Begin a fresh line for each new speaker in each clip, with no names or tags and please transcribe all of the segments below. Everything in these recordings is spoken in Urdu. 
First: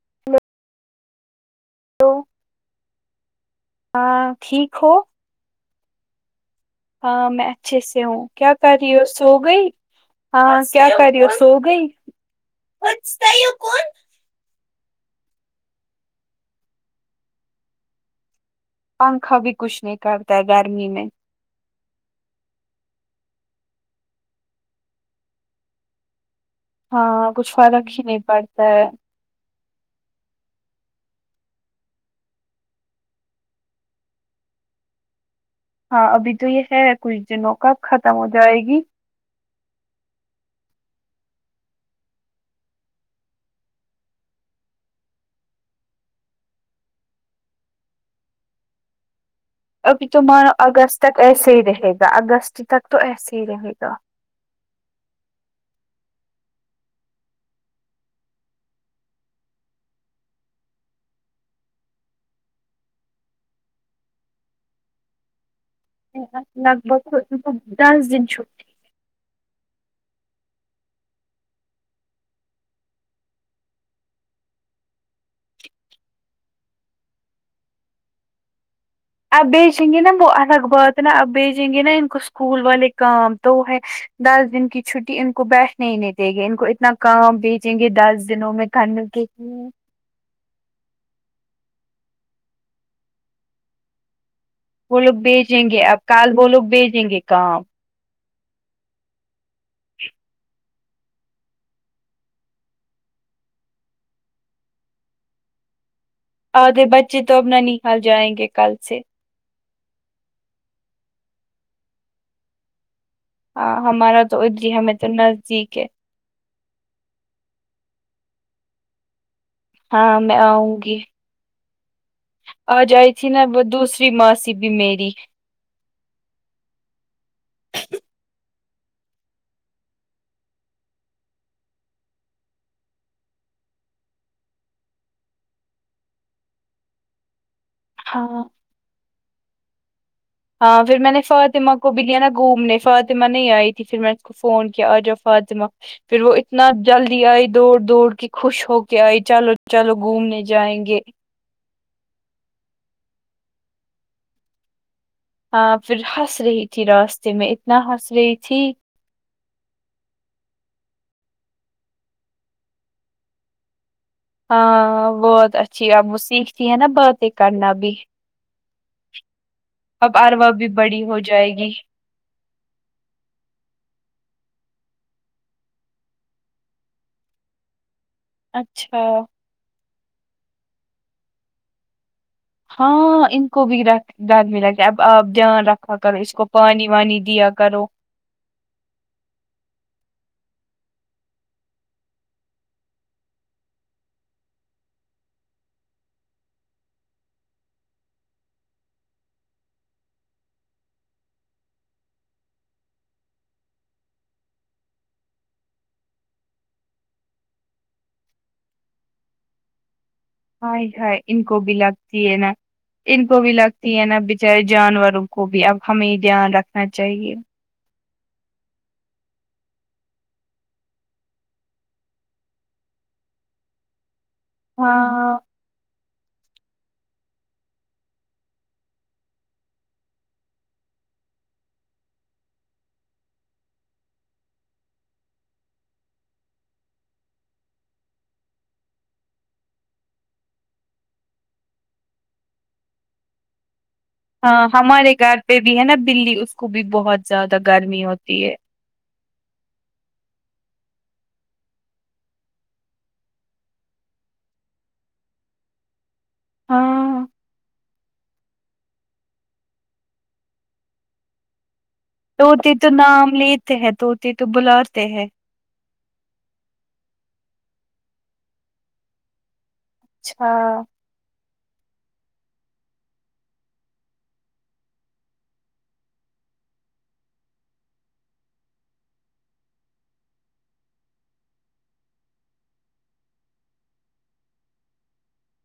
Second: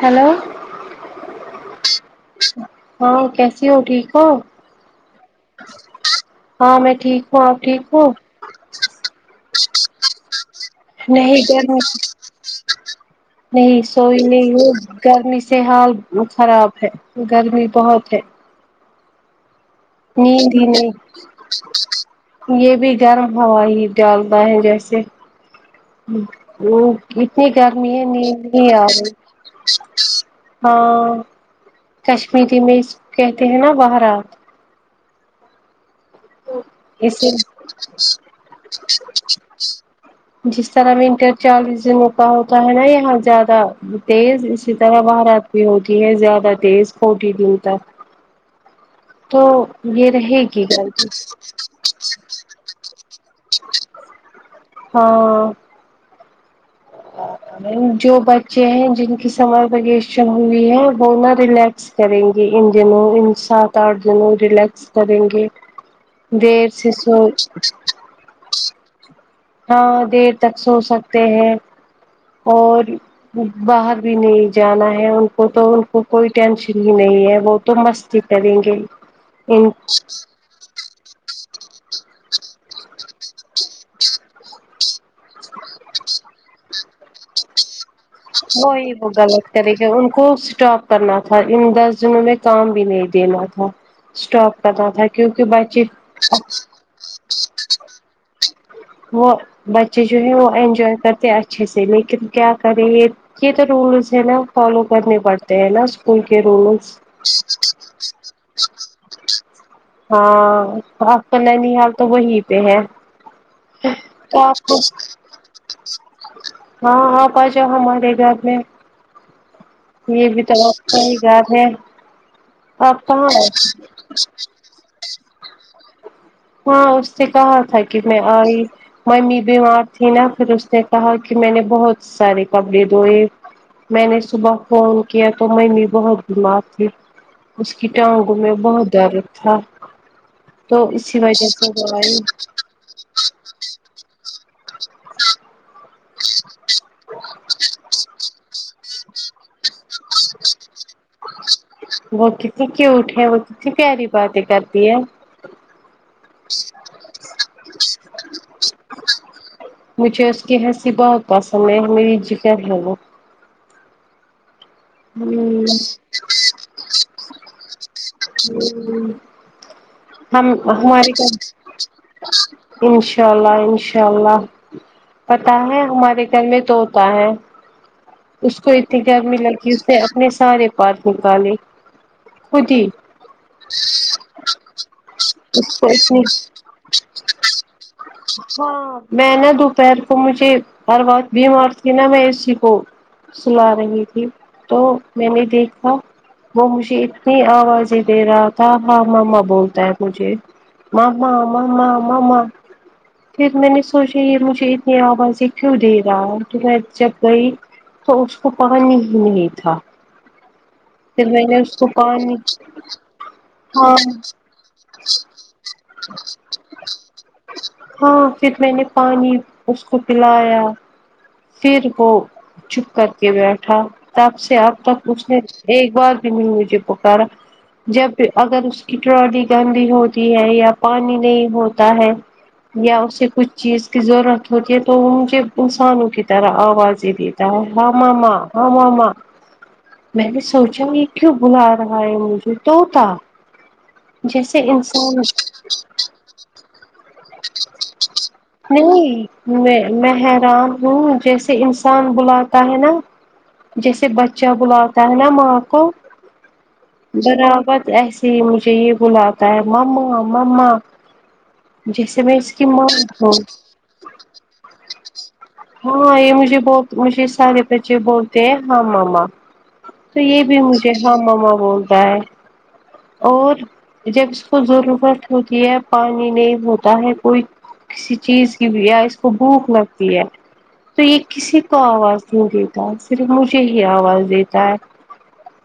ہیلو
ہیلو
ہاں کیسی ہو ٹھیک ہو
ٹھیک ہو
ہاں میں ٹھیک ہوں آپ ٹھیک ہوں
کیا کر رہی ہو سوگئی ہاں کیا
نہیں گر نہیں سوئی نہیں ہو گرمی سے حال خراب ہے گرمی بہت ہے
پنکھا بھی کچھ نہیں کرتا ہے
نہیں دی
گرمی
نہیں
میں
یہ بھی گرم ہوا ہی ڈالتا ہے جیسے وہ
ہاں
اتنی
کچھ فرق
گرمی
ہی
ہے نیند
پڑتا
نہیں
ہے
آرہی ہاں کشمیری میں اس کہتے ہیں نا بھرات
ہاں ابھی تو یہ ہے کچھ
اسے
دنوں کب ختم ہو جائے گی
[unintelligible] جس طرح ونٹر چالیس دنوں کا ہوتا ہے نا یہاں زیادہ تیز اسی طرح بھرات بی ہوتی ہے زیادہ تیز فورٹی دین تک تو
ابھی
یہ
تو
رہے
مانو
گی
اگست
غلطی
تک ایسے ہی رہے گا اگست تک تو ایسے ہی رہے گا
ہاں جو بچے ہیں جن کی سمر ویکشن ہوئی ہے وہ نہ ریلیکس کریں گے ان دنوں ان سات آٹھ دنوں ریلیکس کریں گے دیر سے سوچ
زین شو
ہاں دیر تک سو سکتے ہیں اور باہر بھی نہیں جانا ہے ان کو تو ان کو کوئی ٹینشن ہی نہیں ہے وہ تو مست تی کرے گے
اب
ان
بھیجینگے نہ وہ الگ بات تو نا اب بھیجیں گے نا ان کو اسکول والے کام تو وہ ہے دس دن کی چھٹی ان کو بیٹھنے ہی نہیں دے گی ان کو اتنا کام بھیجے گے دس دنوں میں
وہی
کرنے
وہ
کے
غلط
لیے
طریق ان کو اسٹاپ کرنا تھا ان دس دنوں میں کام بھی نہیں دینا تھا اسٹاپ کا تھا
وہ لوگ
کیونکہ
بھیجیں گے
بچے
اب کل وہ لوگ بھیجیں گے کام
وہ بچے جو ہیں وہ انجوائے کرتے اچھے سے لیکن کیا کریں یہ یہ تو رولس ہے نا فالو کرنے پڑتے ہیں نا اسکول کے
آدھی
رولس
بچے تو اب نانی حال جائیں گے کل سے
ہاں تو آپ کا نانی حال تو وہی پہ ہے
ہاں ہمارا تو
آپ
ادھر ہی
کو
ہمیں تو نزدیک ہے
ہاں آپ آ جاؤ ہمارے گھر میں
ہاں
یہ
میں
بھی تو
آؤں گی
با ہی گات ہے
آج
آپ
آئی
کہاں
تھی نا
ہے؟
وہ دوسری ماسی بھی میری
ہاں اس نے کہا تھا کہ میں آئی ممی بیمار تھی نا پھر اس نے کہا کہ میں نے بہت سارے کپڑے دھوئے میں نے صبح فون کیا تو میںمی بہت بیمار تھی اس کی ٹانگوں
ہاں
میں بہت درد تھا
ہاں
تو
پھر میں
اسی
نے
وجہ سے
فااتمہ
وہ
کو
آئی
بریانا گوم نے فاطمہ نہیں آئی تھی پھر میں اس کو فون کیا آ جاؤ فاطمہ پھر وہ اتنا جلدی آئی دوڑ دوڑ کہ خوش ہو کے آئی چلو چلو گھومنے جائیں گے
وہ کتنی کیوٹ ہے وہ کتنی پیاری باتیں کرتی ہے
ہاں پھر ہنس رہی تھی راستے میں اتنا ہنس رہی تھی
مجھے اس کی ہنسی بہت پسند ہے میری جگر ہے وہ
ہاں ہاں بہت
ہمم
اچھی ہے اب وہ سیکھتی ہیں نا باتیں کرنا بھی اب
ہم
اروا بھی بڑی
ہمارے
ہو جائے
گھر
گی
انشاء اللہ انشاء اللہ پتا ہے ہمارے گھر میں تو ہوتا ہے اس کو
اچھا
اتنی گرمی لگی اس نے اپنے سارے پارک نکالے خود ہی
ہاں ان کو بھی رات ددمی لگتے اب آپ دھیان
اس کو
رکھا کرو
اتنی
اس کو پانی وانی دیا کرو
ہاں میں نا دوپہر کو مجھے ہر بات بھی مار تھی نا میں اسی کو سلا رہی تھی تو میں نے دیکھا وہ مجھے اتنی آوازیں دے رہا تھا ہاں ماما بولتا ہے مجھے ماما ماما ماما پھر میں نے سوچا یہ مجھے اتنی آوازیں کیوں دے رہا ہے کہ میں جب گئی تو اس کو پانی نہیں تھا
ہاۓ ہائے
پھر
ان
میں
کو
نے
بھی
اس
لگتی
پانی
ہے نا ان کو بھی لگتی
ہاں
ہے نا بچارے جانوروں کو بھی اب ہمیں دھیان رکھنا چاہیے
ہاں پھر میں نے پانی اس کو پلایا پھر وہ چپ کر کے بیٹھا تب سے اب تک اس
ہاں
نے ایک بار بی مجھے پکارا جب اگر اس کی ٹرالی گندی ہوتی ہے یا پانی نہیں ہوتا ہے یا اسے کچھ چیز کی ضرورت ہوتی ہے تو مجھے انسانوں کی طرح آوازیں دی تا ہاں ماما ہاں ماما میں نے سچنگ ایک ک بلا رہا ہے مے توتا
ہاں ہمارے گھر پہ بھی ہے نا بلی اس کو بھی بہت زیادہ گرمی ہوتی ہے
نہیں میں میں حیران ہوں جیسے انسان بلاتا ہے نا جیسے بچہ بلاتا ہے نا ماں کو
ہاں
برابر ایسے جی مجھے یہ بلاتا ہے مما مما جیسے میں اس کی
طوطے
ماں
تو نام
ہوں
لیتے ہیں طوطے تو بلاتے ہیں
ہاں یہ مجھے بہت مجھے سارے بچے بولتے ہیں ہاں ماما تو یہ بھی
اچھا
مجھے ہاں ماما بولتا ہے اور جب اس کو ضرورت ہوتی ہے پانی نہیں ہوتا ہے کوئی کسی چیز کی یا اس کو بھوک لگتی ہے تو یہ کسی کو آواز نہیں دیتا صرف مجھے ہی آواز دیتا ہے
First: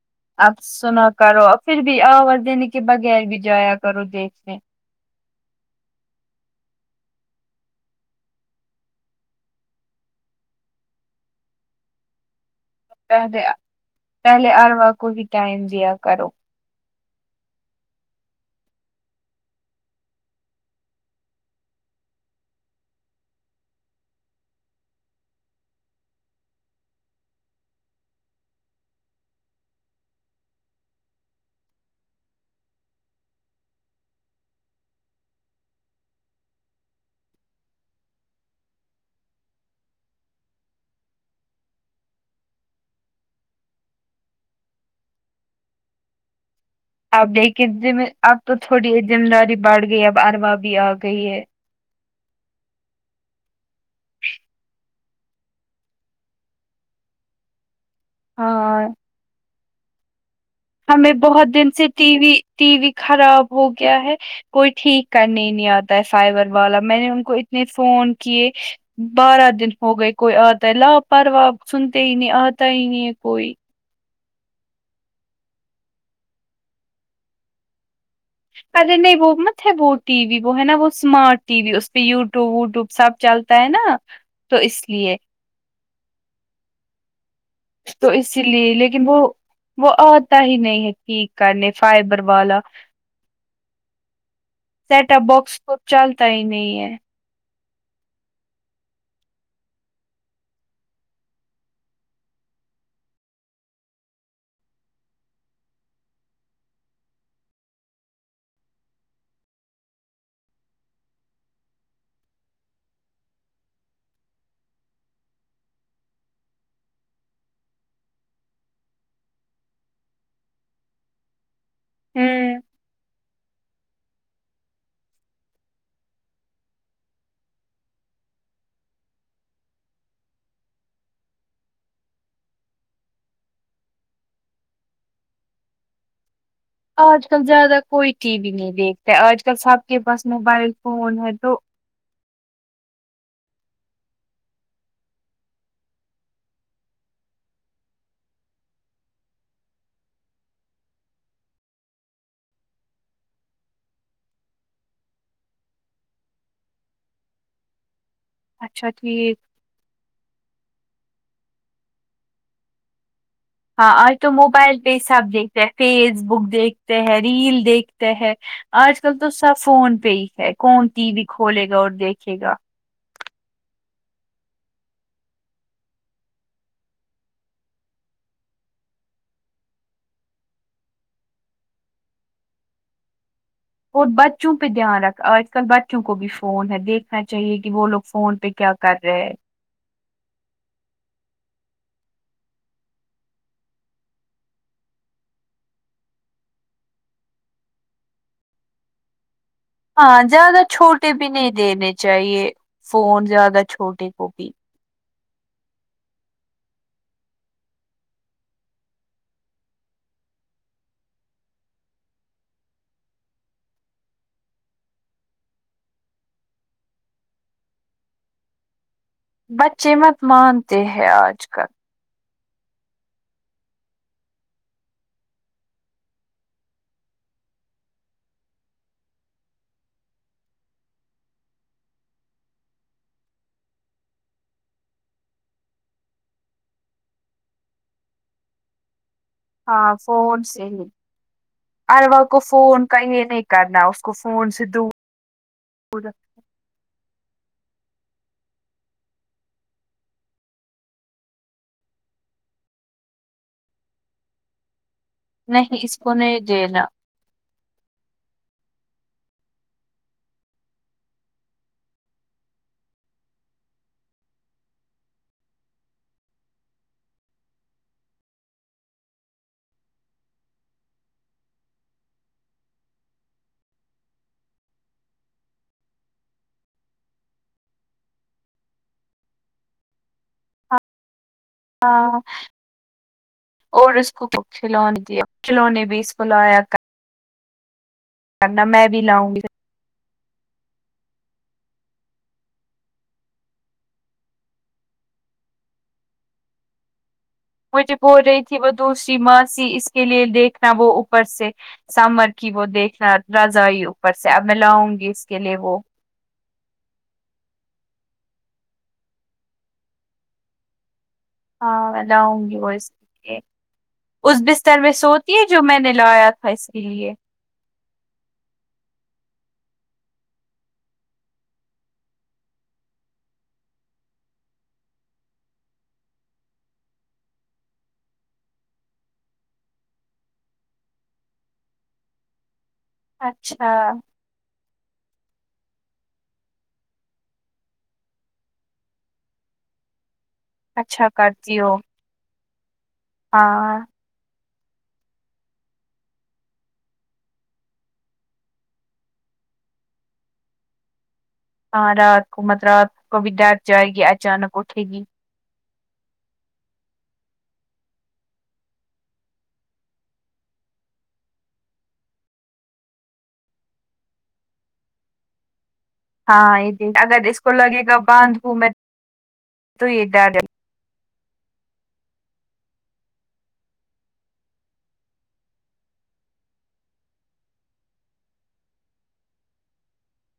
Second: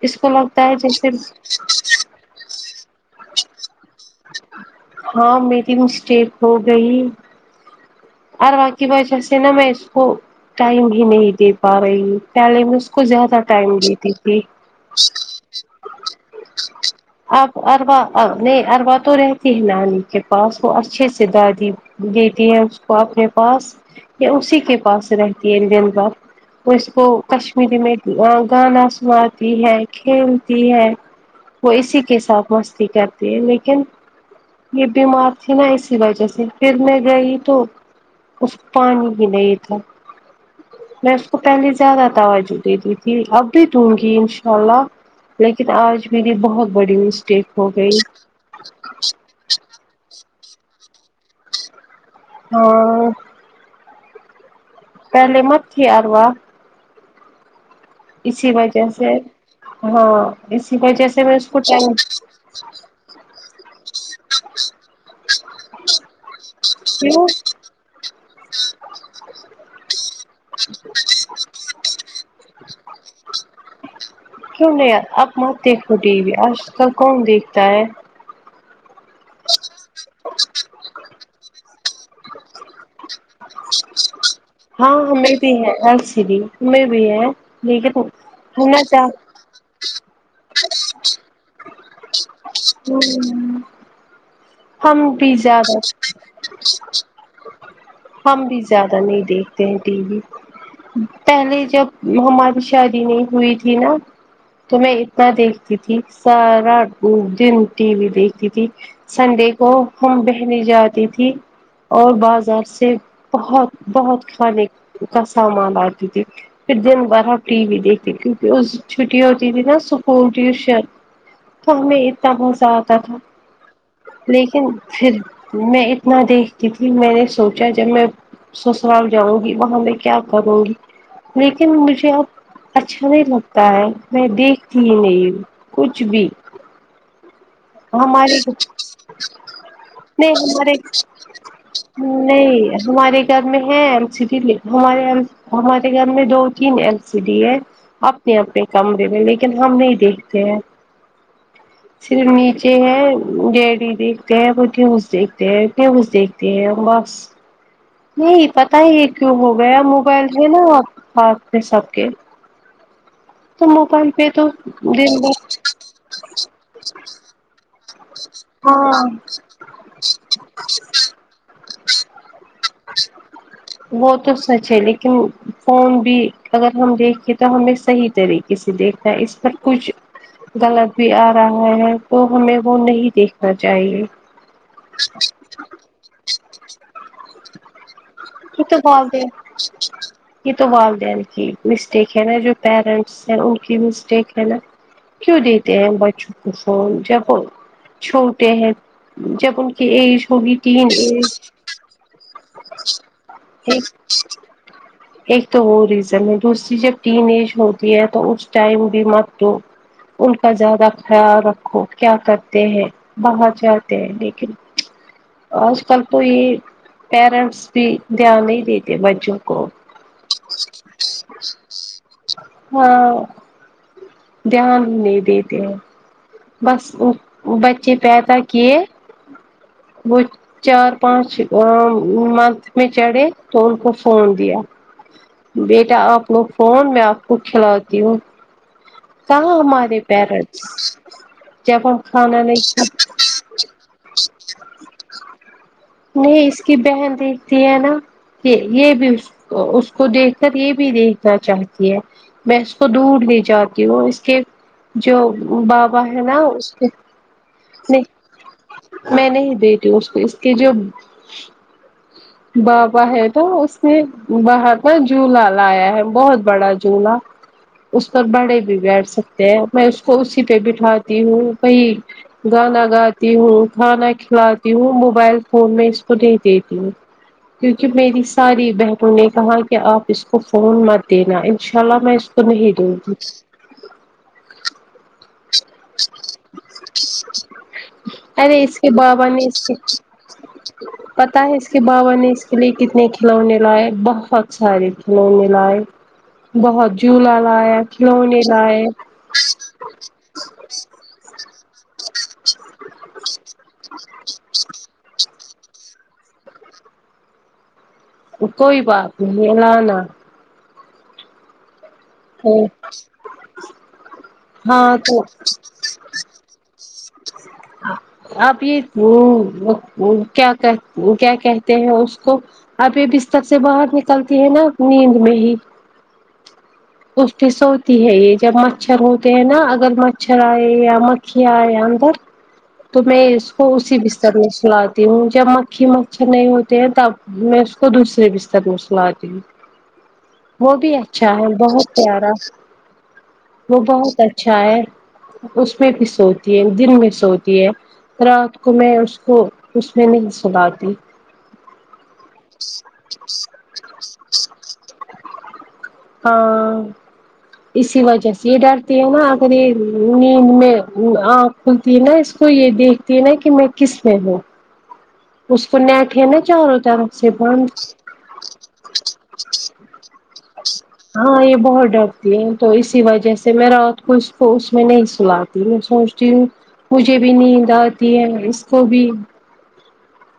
اس کو
اب
لگتا ہے
سنا
جیسے
کرو پھر بھی آواز دینے کے بغیر بھی جایا کرو دیکھنے
ہاں میری مسٹیک ہو گئی اروا کی وجہ سے نا میں اس کو ٹائم ہی نہیں دے پا رہی ہوں پہلے میں کو زیادہ
پہلے
ٹائم دیتی تھی
پہلے اروا کو ہی ٹائم دیا کرو
اب اروا نہیں اروا تو رہتی ہے نانی کے پاس وہ اچھے سے دادی دیتی ہے اس کو اپنے پاس یا اسی کے پاس رہتی ہے انڈین کا وہ اس کو کشمیری میں گانا سناتی ہے کھیلتی ہے وہ اسی کے ساتھ مستی کرتی ہے لیکن یہ بیمار تھی نا اسی وجہ سے پھر میں گئی تو اس پانی ہی نہیں تھا میں اس کو پہلے زیادہ توجہ دیتی تھی اب بھی دوں گی انشاء اللہ لیکن آج میری بہت بڑی
اب
مسٹیک ہو
لیکن
گئی
ذمہ اب تو تھوڑی یہ ذمہ داری بڑھ گئی اب اروا بھی آ گئی ہے
ہاں پہلے مٹی تھی اروا اسی وجہ
ہاں
سے ہاں اسی وجہ
ہمیں
سے میں
بہت
اس کو
دن سے
time
TV TV خراب ہو گیا ہے کوئی ٹھیک کرنے نہیں آتا ہے سائبر والا میں نے ان
کیوں
کو نے فون کیے بارہ دن ہو گئے کوئی آتا ہے لا پرروا سنتے ہی نہیں آتا ہی نہیں ہے کوئی
کیوں نہیں اب مت دیکھو ٹی وی آج تک کون دیکھتا ہے
ارے نہیں وہ مت ہے وہ ٹی و وہ ہے نا وہ اسمارٹ ٹی وی اس پہ یوٹیوب ووٹیوب سب چلتا ہے نا تو اس
ہاں
لیے
ہمیں بھی ہے ہمیں بھی ہے لیکن
تو اسی لیے
ہونا
لیکن
چاہ
وہ وہ آتا ہی نہیں ہے ٹھیک کرنے فائبر والا
ہم
سیٹ اپ
بھی
باکس تو
جاویں
چلتا ہی نہیں ہے
ہم بھی زیادہ نہیں دیکھتے ہیں ٹی وی پہلے جب ہماری شادی نہیں ہوئی تھی نا تو میں اتنا دیکھتی تھی سارا دن ٹی وی دیکھتی تھی سنڈے کو ہم بہنیں جاتی تھی اور بازار سے بہت بہت کھانے کا سامان لاتی تھی پھر دن بھر آپ ٹی وی دیکھتی تھیں پھر اس چھٹییاں ہوتی تھیں نا سکون کی تو ہمیں اتنا
ہوں
مزہ آتا تھا لیکن پھر میں اتنا دیکھتی تھی میں نے سوچا جب میں سسرال جاؤں گی وہاں میں کیا کروں گی لیکن مجھے اب اچھا نہیں لگتا ہے میں دیکھتی ہی نہیں ہوں کچھ بھی
آج کل زیادہ کوئی ٹی
ہمارے
وی نہیں دیکھتا آج کل سب کے پاس
نہیں
موبائل
ہمارے
فون ہے تو
نہیں ہمارے گھر میں ہے امسیڈی بھی ہمارے گھر میں دو تین ایل سی ڈی ہے اپنے اپنے کمرے میں لیکن ہم نہیں دیکھتے ہیں صر ف ڈیڈی دیکھتے ہیں وہ نیوز دیکھتے ہیں نیوز دیکھتے ہیں بس نہیں پتا ہی
اچھا
یہ کیوں
ٹھیک
ہو گیا موبائل ہے نا ہاتھ میں سب کے تو
ہاں
موبائل
آج
پہ
تو موبائل پہ ہی
دن
سب
بھر
دیکھتے ہیں فیس بک دیکھتے ہیں ریل دیکھ تے ہے آج
ہاں
کل تو سب فون پہ ہی ہے کون ٹی وی کھولے گا اور دیکھے گا
اچھا وہ تو سچ ہے لیکن فون بھی اگر ہم دیکھیں تو ہمیں صحیح طریقے سے دیکھنا ہے اس پر کچھ غلط بھی آ رہا ہے تو ہمیں وہ نہیں دیکھنا چاہیے
اور بچوں پہ دھیان رکھنا آج کل بچوں کو بھی فون ہے دیکھنا چاہیے کہ وہ لوگ فون پہ
یہ
کیا
تو
کر رہے
والدین
ہیں
یہ تو والدین کی مسٹیک ہے نا جو پیرنٹ سر اوکے مسٹیک ہے نا کیوں دیتے ہیں بچوں کو فون جب چھوٹے ہیں جب ان کی
ہاں
ایج ہوگی
زیادہ
ٹین
چھوٹے
ایج
بھی نہیں دینے چاہیے فون زیادہ
ایک
چھوٹے کو بھی
ایک تو وہ ریزن ہے دوسری جب ٹین ایج ہو تو اس ٹائم بھی مت دو ان کا زیادہ خیال رکھو کیا کرتے ہیں باہر جاتے ہیں لیکن آج کل تو یہ پیرنٹس بھی دھیان نہیں دیتے بچوں کو
بچے مت مانتے ہیں آج کل
ہاں دھیان نہیں دیتی ہوں بس بچے پیدا کیے وہیچ چار پانچ منتھ میں چڑھے تو ان کو فون دیا بیٹا آپ لوگ فون میں آپ کو کھلاتی ہوں کہاں
ہاں
ہمارے
فون سے ہی
پیرنٹس جب ہم
اروول کو
کھانا نہیں کھا
فون کا یہ نہیں کرنا اس کو فون سے دور
نہیں اس کی بہن دیکھتی ہے نا کہ یہ بھی اس اس کو دیکھ کر یہ بھی دیکھنا چاہتی ہے میں اس کو دور نہیں جاتی ہوں اس کے جو
نہیں اس
بابا
کو
ہے نا
نہیں
اس کے
دینا
نہیں میں نہیں دیتی ہو اس کو اس کی جو بابا ہے تو اس نے باہر پر جھولا لایا ہے بہت بڑا جھولا اس پر بڑے بھی بیٹھ سکتے ہیں میں اس کو اسی پہ بٹھاتی ہوں وہئی گانا گاتی ہوں کھانا کھلاتی ہوں موبائل فون میں اس کو نہیں دیتی ہوں کیوںکہ میری ساری بہنوں نے کہا کہ آپ اس کو فون مت دینا انشاءاللہ میں
ہاں
اس کو نہیں دونگی [unintelligible]
اور اس کو کھلونے دیا کھلو نے بھی اس کو لایا
ارے
کرنا
اس
میں
کے
بھی
بابا
لاؤں گی
نے اس پتا ہے اس کے بابا نے اس کے لیے کتنے کھلونے لائے بہت سارے کھلونے لائے بہت جوھلا لایا
مجھے بول
کھلونے
رہی تھی وہ
لائے
دوسری ماسی اس کے لیے دیکھنا وہ اوپر سے سامر کی وہ دیکھنا رضائی اوپر سے اب میں لاؤں گی اس کے لیے وہ
کوئی بات نہیں میلانا
ہاں [unintelligible] اس بستر میں
ہاں تو
سوتی ہے جو میں نے لایا تھا اس کے لیے
اب یہ کیا کہ کیا کہتے ہیں اس کو اب یہ بستر سے باہر نکلتی ہے نا نیند میں ہی اس کی سوتی ہے یہ جب مچھر ہوتے ہیں نا اگر مچھر آئے یا مکیا آئے اندر تو میں اس
اچھا
کو اسی بستر میں سلاتی ہوں جب مکھی مچھر نہیں ہوتے ہیں تب میں اس کو دوسرے بستر میں سناتی ہوں وہ بھی اچھا ہے
کرتی ہو
بہت پیارا
ہاں
وہ بہت اچھا ہے اس میں بھی سوتی ہے دن میں سوتی ہے رات کو میں اس کو اس میں نہیں سلاتی
ہاں رات کو مت رات کو ڈر جائے گی اچانک اٹھے گی
ہاں اسی وجہ سے یہ ڈرتی ہے نا اگر یہ نیند میں کھلتی نا اس کو یہ دیکھتی نا کہ میں کس میں ہوں اسپن
ہاں یہ د اگر اس کو لگے گا باندھ ہوں میں تو یہ ڈ د
ہاں یہ بہت ڈرتی ہے تو اسی وجہ سے میں رات کو اس کو اس میں نہیں سلاتی میں سوچ مجھے بھی نیند آتی ہے اس کو بھی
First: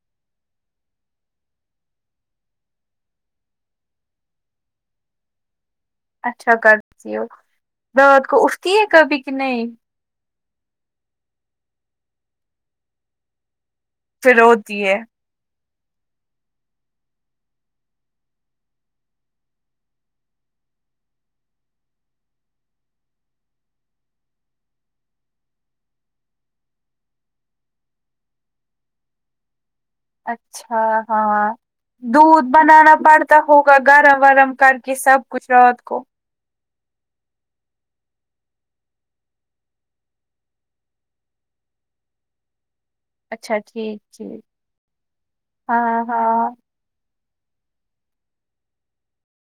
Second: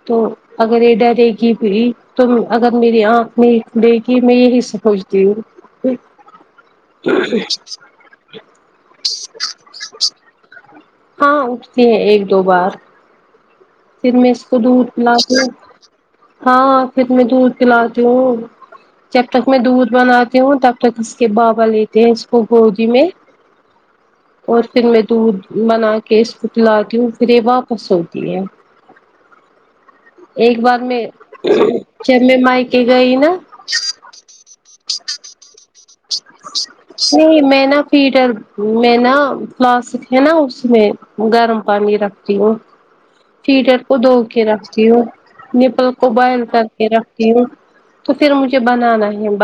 تو اگر یہ ڈرے گی پ تو اگر میری آنکھ نہیں کھلے گی میں یہی سموچتی ہوں
اچھا کرتی ہو رات کو اٹھتی ہے کبھی کہ نہیں
ہاں اٹھتی ہے ایک دو بار پھر میں اس کو
روتی
دودھ
ہے
پلاتی ہوں ہاں پھر میں دودھ پلاتی ہوں جب تک میں دودھ بناتی ہوں تب تک اس کے بابا لیتے ہیں اس کو گودی میں اور پھر میں دودھ بنا کے اس کو پلاتی ہوں پھر یہ واپس ہوتی ہے ایک بار
اچھا
میں
ہاں
جب میں
دودھ
مائکے
بنانا
گئی نا
پڑتا ہوگا گرم ورم کر کے سب کچھ رات کو
نہیں میں نا پیٹر میں نا کلاسک ہے نا اس میں گرم پانی رکھتی ہوں
اچھا
تٹر کو
ٹھیک
دھو
ٹھیک
کے رکھتی ہوں
ہاں
نپل کو
ہاں
بل کر رکھتی ہوں تو پھر مجھے بنانا ہے